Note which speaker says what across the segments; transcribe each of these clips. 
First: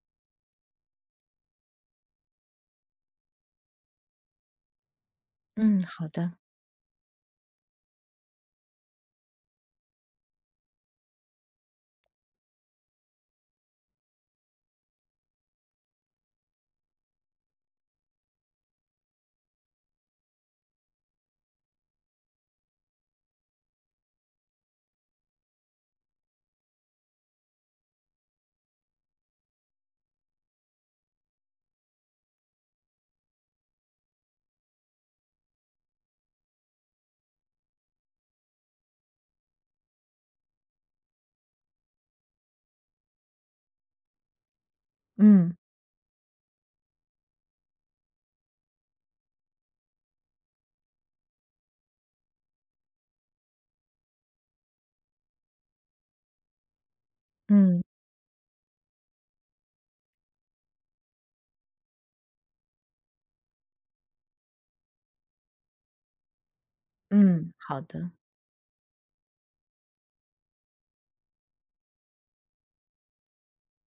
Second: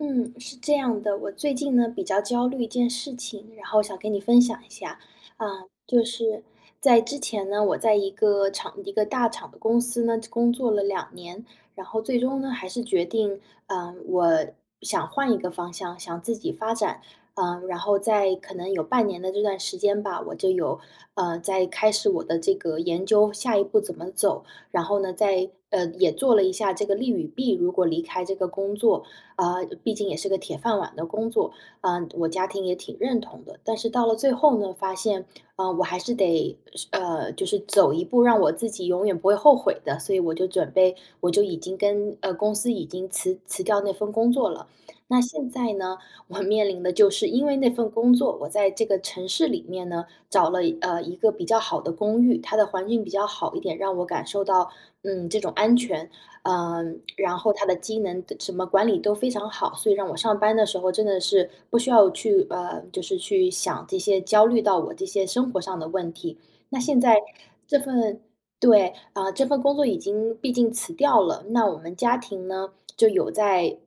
Speaker 1: 嗯，是这样的，我最近呢比较焦虑一件事情，然后想跟你分享一下。呃，
Speaker 2: 嗯，
Speaker 1: 就
Speaker 2: 好的。
Speaker 1: 是，在之前呢，我在一个厂一个大厂的公司呢工作了2年，然后最终呢，还是决定，呃，我想换一个方向，想自己发展。呃，然后在可能有半年的这段时间吧，我就有，呃，在开始我的这个研究下一步怎么走。然后呢在呃，也做了一下这个利与弊，如果离开这个工作。呃，毕竟也是个铁饭碗的工作，呃，我家庭也挺认同的。但是到了最后呢，发现，呃，我还是得，是呃，就是走一步，让我自己永远不会后悔的，所以我就准备，我就已经跟，呃，公司已经辞辞掉那份工作了。那现
Speaker 2: 嗯。
Speaker 1: 在呢，我面临的就是因为那份工作，我在这个城市里面呢，找了一呃，一个比较好的公寓，它的环境比较好一点，让我感受到，嗯，这种安全，呃，然后它的
Speaker 2: 嗯。
Speaker 1: 机能什么管理都非常好，所以让我上班的时候真的是不需要去，呃，就是去想这些焦虑到我这些生活上的问题。那现在
Speaker 2: 嗯，
Speaker 1: 这
Speaker 2: 好的。
Speaker 1: 份，对，呃，这份工作已经毕竟辞掉了，那我们家庭呢，就有在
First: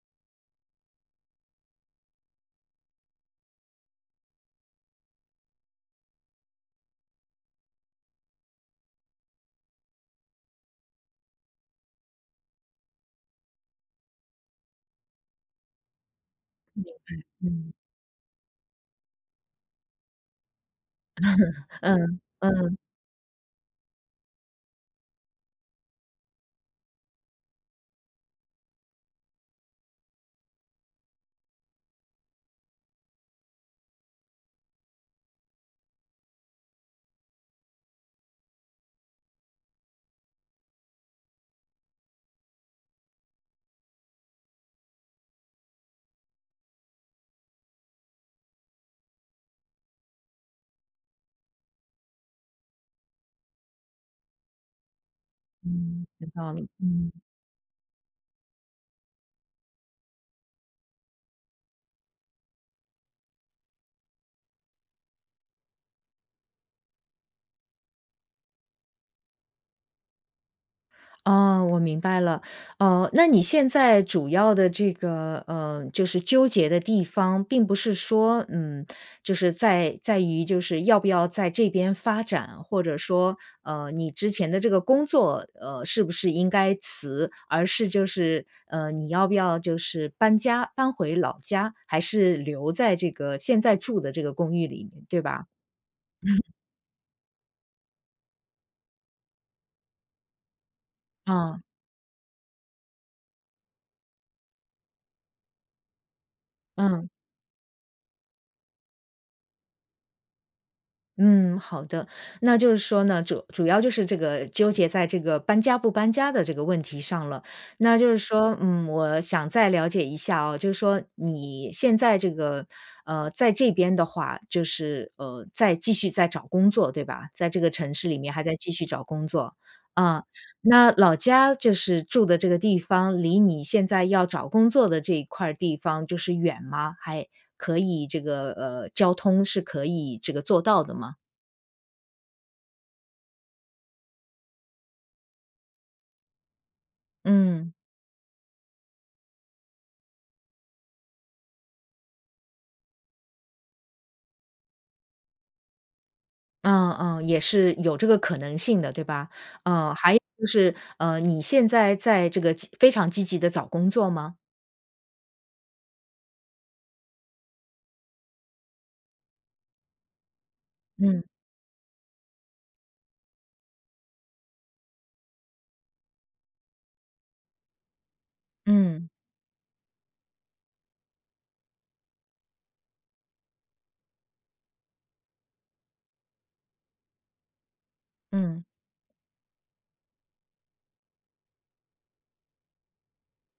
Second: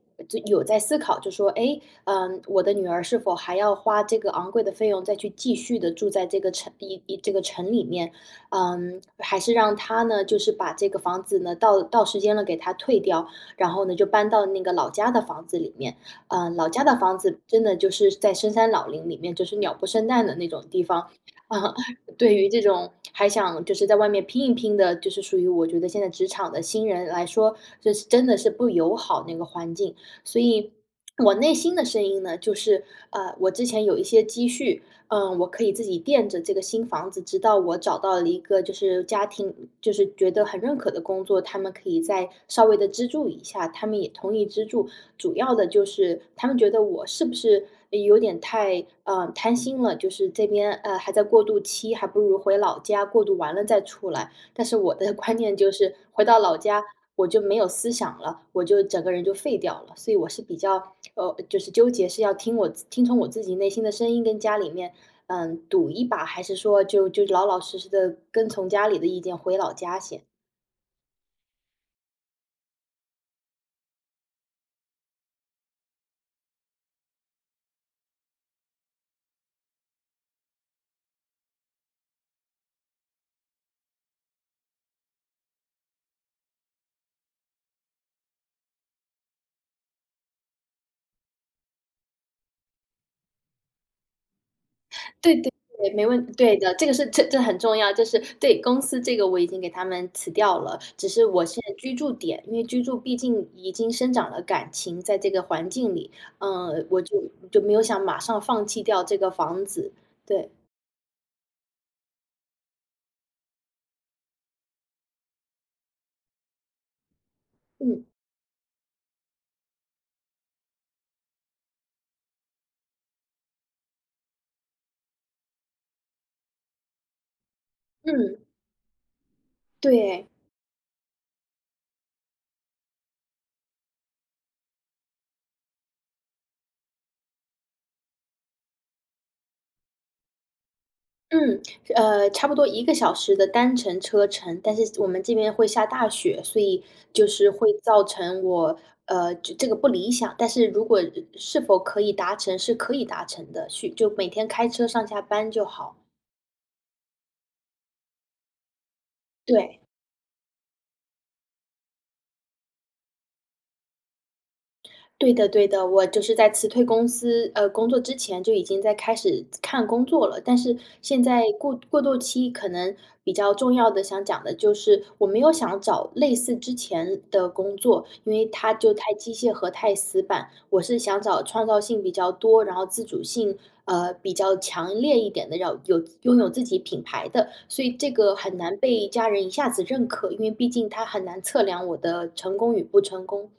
Speaker 1: 有在思考，就说：“诶，呃，我的女儿是否还要花这个昂贵的费用再去继续地住在这个城一一这个城里面，嗯，还是让她呢，就是把这个房子呢，到到时间了给它退掉，然后呢，就搬到那个老家的房子里面。“呃，老家的房
Speaker 2: [unintelligible]
Speaker 1: 子真
Speaker 2: 嗯。
Speaker 1: 的就是在深山老林里面，就是鸟不生蛋的那种地方。
Speaker 2: 嗯，
Speaker 1: 对于这
Speaker 2: 嗯。
Speaker 1: 种还想就是在外面拼一拼的，就是属于我觉得现在职场的新人来说，就是真的是不友好那个环境。所以 我内心的声音呢，就是，呃，我之前有一些积蓄，呃，我可以自己垫着这个新房子，直到我找到了一个就是家庭就是觉得很认可的工作，他们可以再稍微地资助一下。他们也同意资助，主要的就是他们觉得我是不是有点太，呃，贪心了，就是这边，呃，还在过渡期，还不如回老家过渡完了再出来。但是我的观念就是
Speaker 2: 嗯，
Speaker 1: 回
Speaker 2: 有
Speaker 1: 到
Speaker 2: 道
Speaker 1: 老
Speaker 2: 理，
Speaker 1: 家，
Speaker 2: 嗯。
Speaker 1: 我就没有思想了，我就整个人就废掉了。所以我是比较，呃，就是纠结，是要听我自听从我自己内心的声音跟家里面，呃，赌一把，还是说就就老老实实地跟从家里的意见回老家先。
Speaker 2: 啊，我明白了，呃，那你现在主要的这个，呃，就是纠结的地方并不是说，嗯，就是在在于就是要不要在这边发展，或者说，呃，你之前的这个工作，呃，是不是应该辞？而是就是，呃，你要不要就是搬家，搬回老家，还是留在这个现在住的这个公寓里，对
Speaker 1: 对
Speaker 2: 吧？
Speaker 1: 对对，没问题 对的，这个是这这很重要，这是对公司这个我已经给他们辞掉了，只是我
Speaker 2: 嗯。
Speaker 1: 现在居住点，因为居住毕竟已经生长了感情在这个环境里，呃，我
Speaker 2: 嗯。
Speaker 1: 就就没有想马上放弃掉这个房子。对。
Speaker 2: 嗯，好的，那就是说呢，主主要就是这个纠结在这个搬家不搬家的这个问题上了。那
Speaker 1: 嗯。
Speaker 2: 就是说，嗯，我想再了解一下啊，就是说你现在这个，呃，在这边的话，就是，呃，在继续在找工作，对吧？在这个城市里面
Speaker 1: 嗯。
Speaker 2: 还在继续找工作，呃，
Speaker 1: 对。
Speaker 2: 那老家就是住的这个地方离你现在要找工作的这一块儿地方就是远吗？还，可以这个呃，交通是可以这个做到的吗？
Speaker 1: 嗯，呃，差不多1个小时的单程车程，但是我们这边会下大雪，所以就是会
Speaker 2: 嗯。
Speaker 1: 造成我，呃，这这个不理想。但是如果，呃，是否可以达成，是可以达成的，去就每天开车上下班就好。
Speaker 2: 嗯嗯，也是有这个可能性的，对吧？
Speaker 1: 对。
Speaker 2: 哦，还有就是，呃，你现在在这个积非常积极地找工作吗？
Speaker 1: 对的对的。我就是在辞退公司呃，工作之前，就已经在开始看工作了。但是现
Speaker 2: 嗯。
Speaker 1: 在过过渡期可能比较重要的想讲的就是我没有想找类似之前的工作，因为它就
Speaker 2: 嗯。
Speaker 1: 太机械和太死板。我是想找创造性比较多，然后自主性，呃，比较强烈一点的，要有拥有自己品牌的。所以这个很
Speaker 2: 嗯。
Speaker 1: 难被家人一下子认可，因为毕竟它很难测量我的成功与不成功。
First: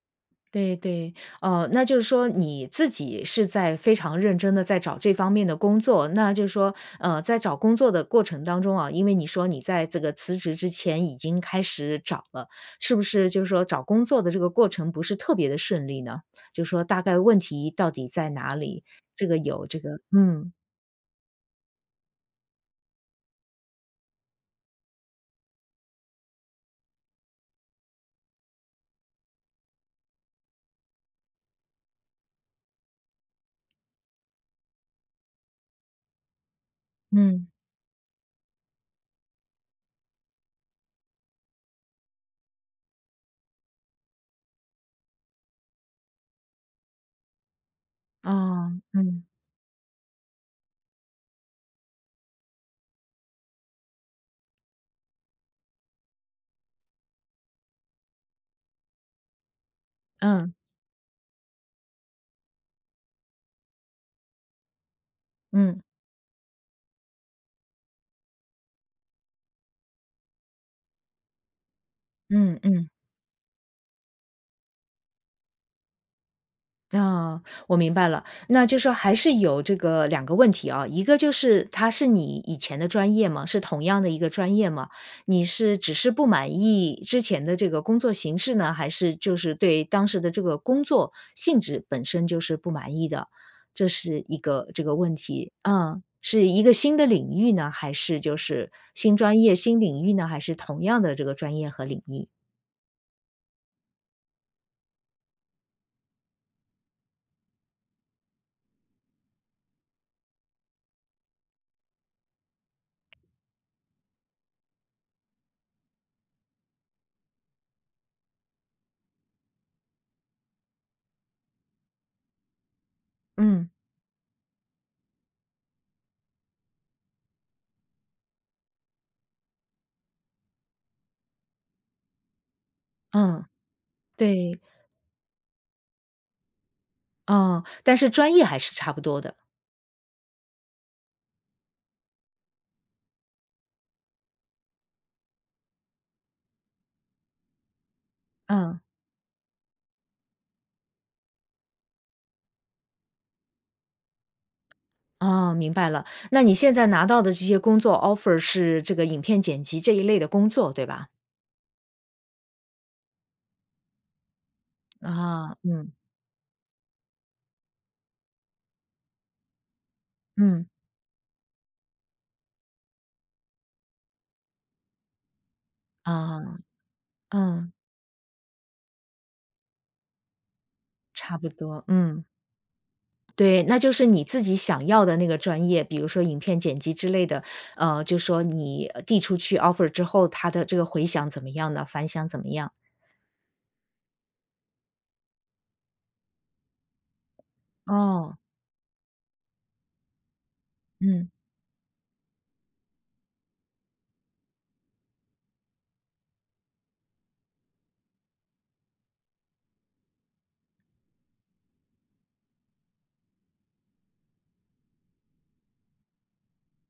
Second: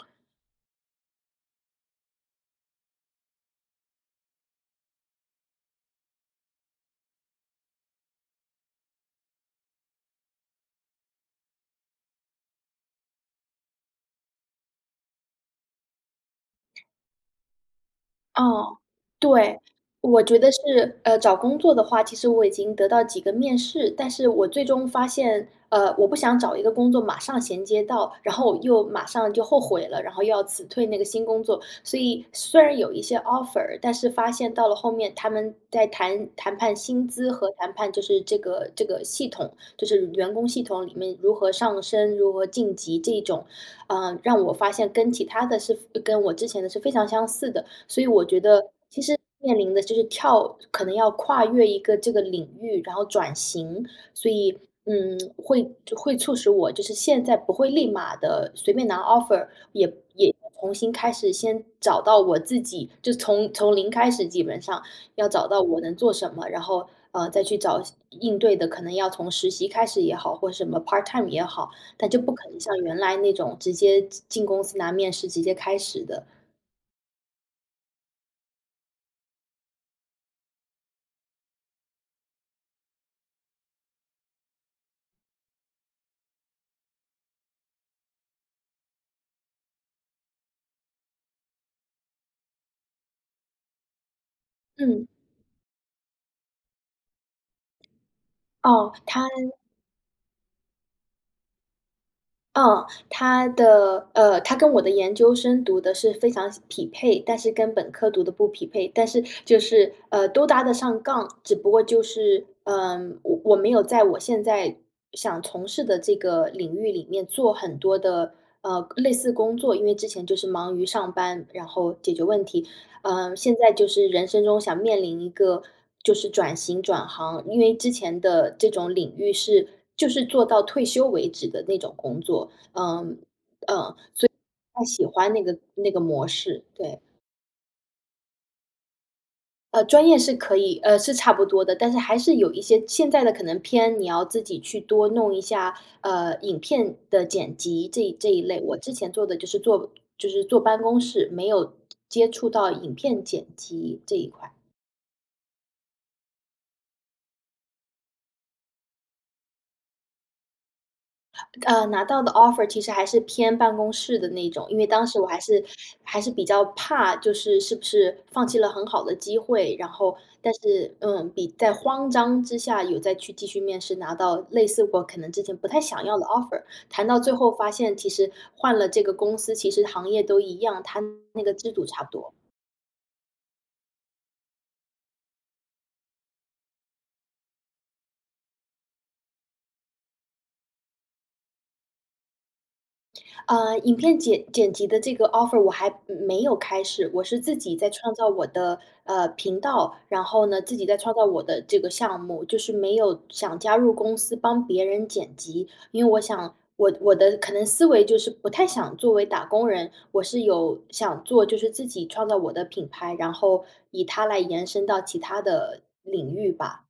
Speaker 2: 对，对。哦，那就是说你自己是在非常认真地在找这方面的工作，那就是说，呃，在找工作的过程当中啊，因为你说你在这个辞职之前已经开始找了，是不是就是说找工作的这个过程不是特别地顺利呢？就说大概问题到底在哪
Speaker 1: 哦，
Speaker 2: 里？这个
Speaker 1: 对。
Speaker 2: 有这个
Speaker 1: 我觉得
Speaker 2: 嗯。
Speaker 1: 是呃，找工作的话，其实我已经得到几个面试，但是我最终发现，呃，我不想找一个工作马上衔接到，然后我又马上就后悔了，然后又要辞退那个新工作。所以虽然有一些 offer，但是发现到了后面，他们在谈谈判薪资
Speaker 2: 嗯。
Speaker 1: 和谈判就是这个这个系统就是员工系统里面如何上升、如何晋级这种。呃，让我发现跟其它的是跟我之前的是非常相似的。所以我觉得
Speaker 2: 哦，
Speaker 1: 其实
Speaker 2: 嗯。
Speaker 1: 面临的就是跳可能要跨越一个这个领域，然后转型。所以，嗯，会会促使我就是现在不会立马地随便拿 offer，也也
Speaker 2: 嗯。
Speaker 1: 重新开始先找到我自己，就从从零开始基本上，要找到我
Speaker 2: 嗯。
Speaker 1: 能做什么，然后，呃，再去找相应对的可能要从实习开始也好，或什么 part time 也好，但就不可
Speaker 2: 嗯
Speaker 1: 能像
Speaker 2: 嗯。
Speaker 1: 原来那种直接进进公司拿面试，直接开始的。
Speaker 2: 啊，我明白了，那就说还是有这个两个问题啊，一个就是它是你以前的专业吗，是同样的一个专业吗？你是只是不满意之前的这个工作形式呢，还是就是对当时的这个工作性质本身就是不满意的？这是一个这个
Speaker 1: 嗯。
Speaker 2: 问题。嗯，是一个新的领域呢，还是就是
Speaker 1: 哦，
Speaker 2: 新
Speaker 1: 它
Speaker 2: 专业新领域呢，还是同样的这个专业和领域？
Speaker 1: 哦，它的，呃，它跟我的研究生读的是非常相匹配，但是跟本科读的不匹配。但是就是，呃，都搭得上杠，只不过就是，呃，我我没有在我现在，想从事的这个领域里面做很多的，呃，类似工作。因为之前就是忙于上班，然后解决问题，呃，现
Speaker 2: 嗯。
Speaker 1: 在就是人生中想面临一个就是转型、转行。因为之前的这种领域是，就是做到退休为止的那种工作，嗯，呃，所以
Speaker 2: 嗯，对。
Speaker 1: 不太喜欢那个那个模式，对。
Speaker 2: 嗯，但是专业还是差不多的。
Speaker 1: 呃，专业是可以，呃，是差不多的。但是还是有一些现在的可能偏你要自己去多弄一下，呃，影片的剪辑这这一类。我
Speaker 2: 嗯。
Speaker 1: 之前做的就是坐就是坐办公室，没有接触到影片剪辑这一块。
Speaker 2: 哦，明白了。那你现在拿到的这些工作 offer 是这个影片剪辑这一类的工作，对吧？
Speaker 1: 呃，拿到的 offer 其实还是偏办公室的那种，因为当时我还
Speaker 2: 啊，
Speaker 1: 是
Speaker 2: 嗯。
Speaker 1: 还是比较怕就是是不是放弃了很好的机会。然后但
Speaker 2: 嗯。
Speaker 1: 是，嗯，比在慌张之下有再去继续面试，拿到类似我可能之前不太想要的
Speaker 2: 嗯，
Speaker 1: offer，谈到最后发
Speaker 2: 嗯。
Speaker 1: 现其实换了这个公司，其实行业都一样，它
Speaker 2: 差
Speaker 1: 那
Speaker 2: 不
Speaker 1: 个制
Speaker 2: 多，
Speaker 1: 度差不
Speaker 2: 嗯。
Speaker 1: 多。
Speaker 2: 对，那就是你自己想要的那个专业，比如说影片剪辑之类的，呃，就说你递出去 offer 之后，它的这个回响怎么样呢，反响怎么样？
Speaker 1: 呃，影片剪剪辑的这个 offer 我还没没有开始，我是自己在创造
Speaker 2: 哦。
Speaker 1: 我的，呃，频道。然后呢，自己在创造
Speaker 2: 嗯。
Speaker 1: 我的这个项目，就是没有想加入公司帮别人剪辑。因为我想，我我的可能思维就是不太想作为打工人，我是有想做就是自己创造我的品牌，然后以它来延伸到其它的领域吧。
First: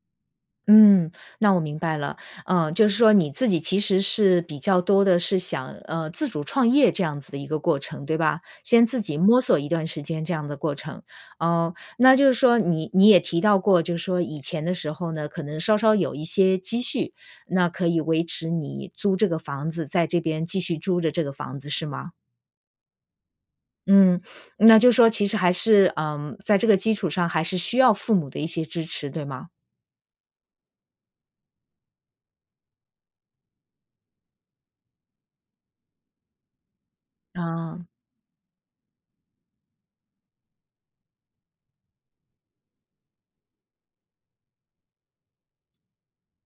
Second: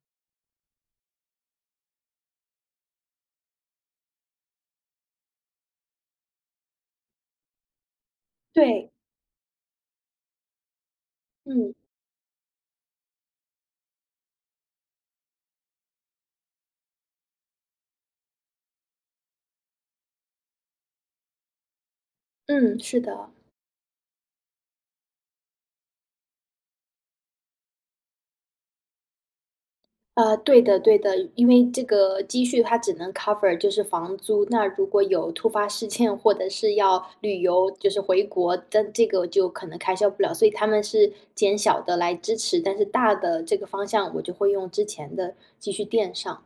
Speaker 2: 嗯，那我明白了。呃，就是说你自己其实是比较多地是想，呃，自主创业这样子的一个过程，对吧？先
Speaker 1: 对。
Speaker 2: 自己摸索一段时间这样的过程，
Speaker 1: 嗯。
Speaker 2: 呃，那就是说你你也提到过，就是说以前的时候呢，可能稍稍有一些积蓄，那可以维持你租这个房子在这边继续租着这个房子是吗？
Speaker 1: 嗯，是的。
Speaker 2: 嗯，那就是说其实还是嗯，在这个基础上还是需要父母的一些支持，对吗？
Speaker 1: 呃，对的对的。因为这个积蓄它只能 cover 就是房租，那如果有突发事件，或者是要旅游，
Speaker 2: 嗯。
Speaker 1: 就是回国，但这个就可能开销不了。所以他们是减小地来支持，但是大的这个方向我就会用之前的积蓄垫上。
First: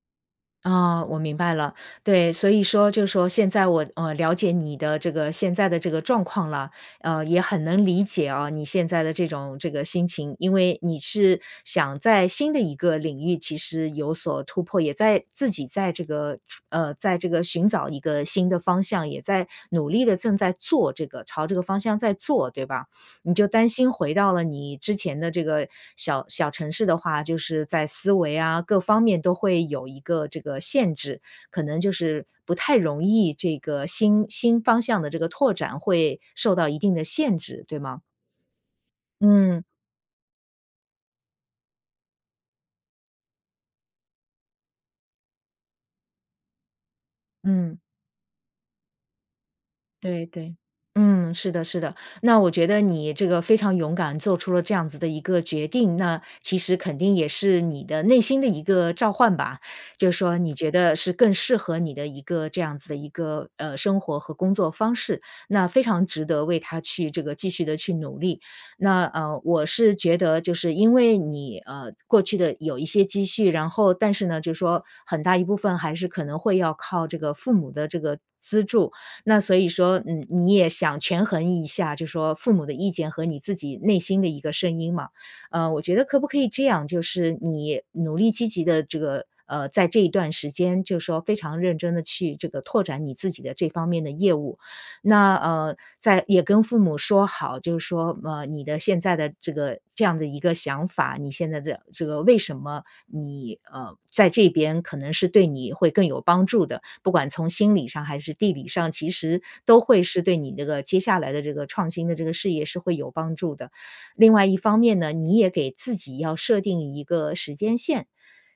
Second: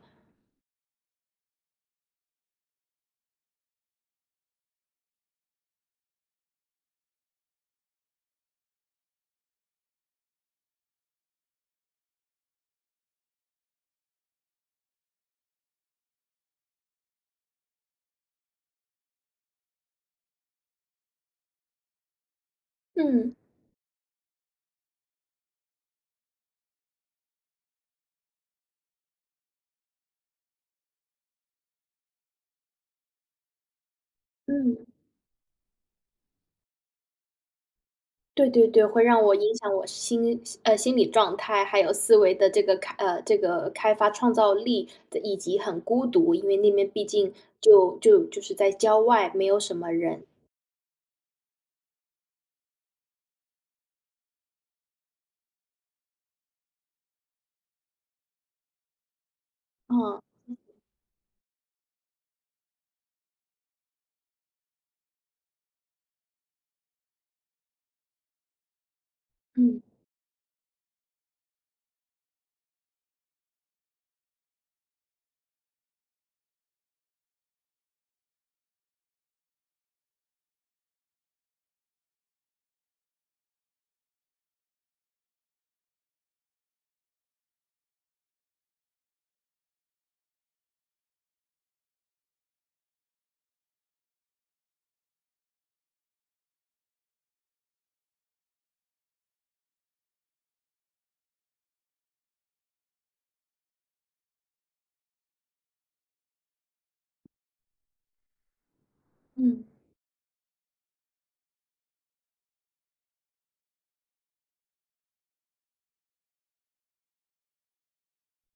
Speaker 2: 啊，我明白了。对，所以说就说现在我呃，了解你的这个现在的这个状况了，呃，也很能理解啊，你现在的这种这个心情。因为你是想在新的一个领域其实有所突破，也在自己在这个，呃，在这个寻找一个新的方向，也在努力地正在做这个朝这个方向在做，对吧？你
Speaker 1: 嗯。
Speaker 2: 就担心回到了你之前的这个小小城市的话，就是在思维啊，各方面都会有一个这个限制，可能就是不太容易这个新新方
Speaker 1: 嗯。
Speaker 2: 向的这个拓展会受到一定的限制，对吗？
Speaker 1: 对对对，会让我影
Speaker 2: 嗯。
Speaker 1: 响我心呃，心理状态，还有思维的这个开呃，这个开发创造力，以及很孤独，因为那边毕竟
Speaker 2: 嗯。
Speaker 1: 就就就是在郊外，没有什么人。
Speaker 2: 对对，嗯，是的是的，那我觉得你这个非常勇敢做出了这样子的一个决定，那其实肯定也是你的内心的一个召唤吧，就
Speaker 1: 哦，
Speaker 2: 说你
Speaker 1: 嗯。
Speaker 2: 觉得是更适合你的一个这样子的一个，呃，生活和工作方式，那非常值得为它去这个继续地去努力。那，呃，我
Speaker 1: 嗯。
Speaker 2: 是觉得就是因为你，呃，过去的有一些积蓄，然后但是呢，就说很大一部分还是可能会要靠这个父母的这个资助，那所以说，嗯，你也想权衡一下，就说父母的意见和你自己内心的一个声音嘛。呃，我觉得可不可以这样，就是你努力积极地这个呃，在这一段时间就说非常认真地去这个拓展你自己的这方面的业务，那，呃，再也跟父母说好，就说，呃，你的现在的这个这样的一个想法，你现在的这个，为什么你呃，在这边可能是对你会更有帮助的，不管从心理上还是地理上，其实
Speaker 1: 嗯。
Speaker 2: 都会是对你这个接下来的这个创新的这个事业是会有帮助的。另外一方面呢，你也给自己要设定一个时间线。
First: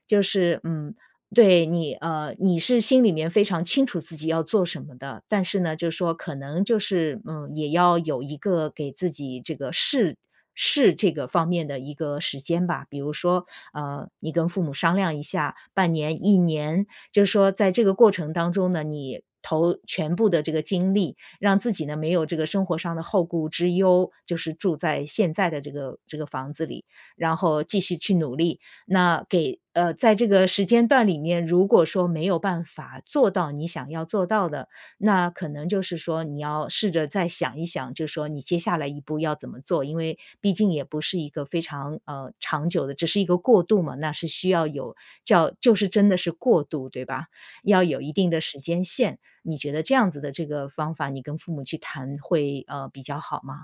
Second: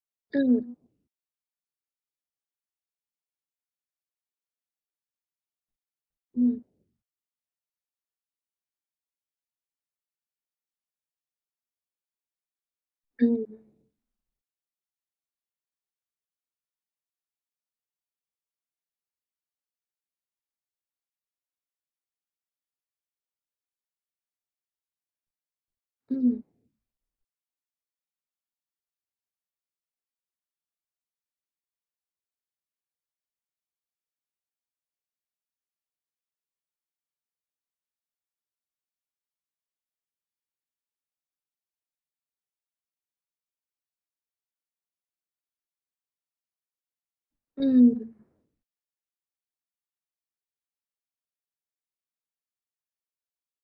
Speaker 2: 就是，
Speaker 1: 嗯。
Speaker 2: 嗯，对，你呃，你是心里面非常清楚自己要做什么的，但是呢，就说可
Speaker 1: 嗯。
Speaker 2: 能就是，嗯，也要有一个给自己这个试试这个方面的一个时间吧。比如说，
Speaker 1: 嗯。
Speaker 2: 呃，你跟父母商量一下，半年、1年，就说在这个过程当中呢，你投全部的这个精力，让自己呢没有这个生活上的后顾之忧，就是住在现在的这个这个
Speaker 1: 嗯。
Speaker 2: 房子里，然后继续去努力。那给呃，在这个时间段里面，如果说没有办法做到你想要做到的，那可能就是说你要试着再想一想，就说你接下来一步要怎么做，因为毕竟也不是一个非常，呃，长久的，只是一个过渡嘛，那是需要有叫就是真的是过渡，对吧？要有一
Speaker 1: 嗯。
Speaker 2: 定的时间线。你觉得这样子的这个方法，你跟父母去谈会，呃，比较好吗？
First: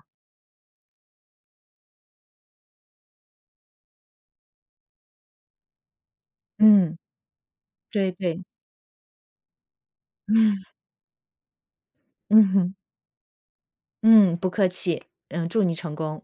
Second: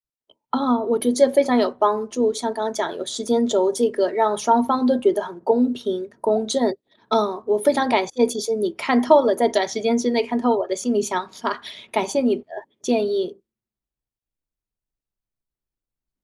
Speaker 1: 啊，我觉得这非常有帮助，像刚刚讲有时间轴这个让双方都觉得很公平、公正。
Speaker 2: 嗯。
Speaker 1: 呃，我非常感
Speaker 2: 对
Speaker 1: 谢其
Speaker 2: 对。
Speaker 1: 实你看透了在短时间之内看透了
Speaker 2: 嗯。
Speaker 1: 我的心里想法，感谢你
Speaker 2: 嗯
Speaker 1: 的
Speaker 2: 哼。
Speaker 1: 建议。
Speaker 2: 嗯，不客气，嗯，祝你成功。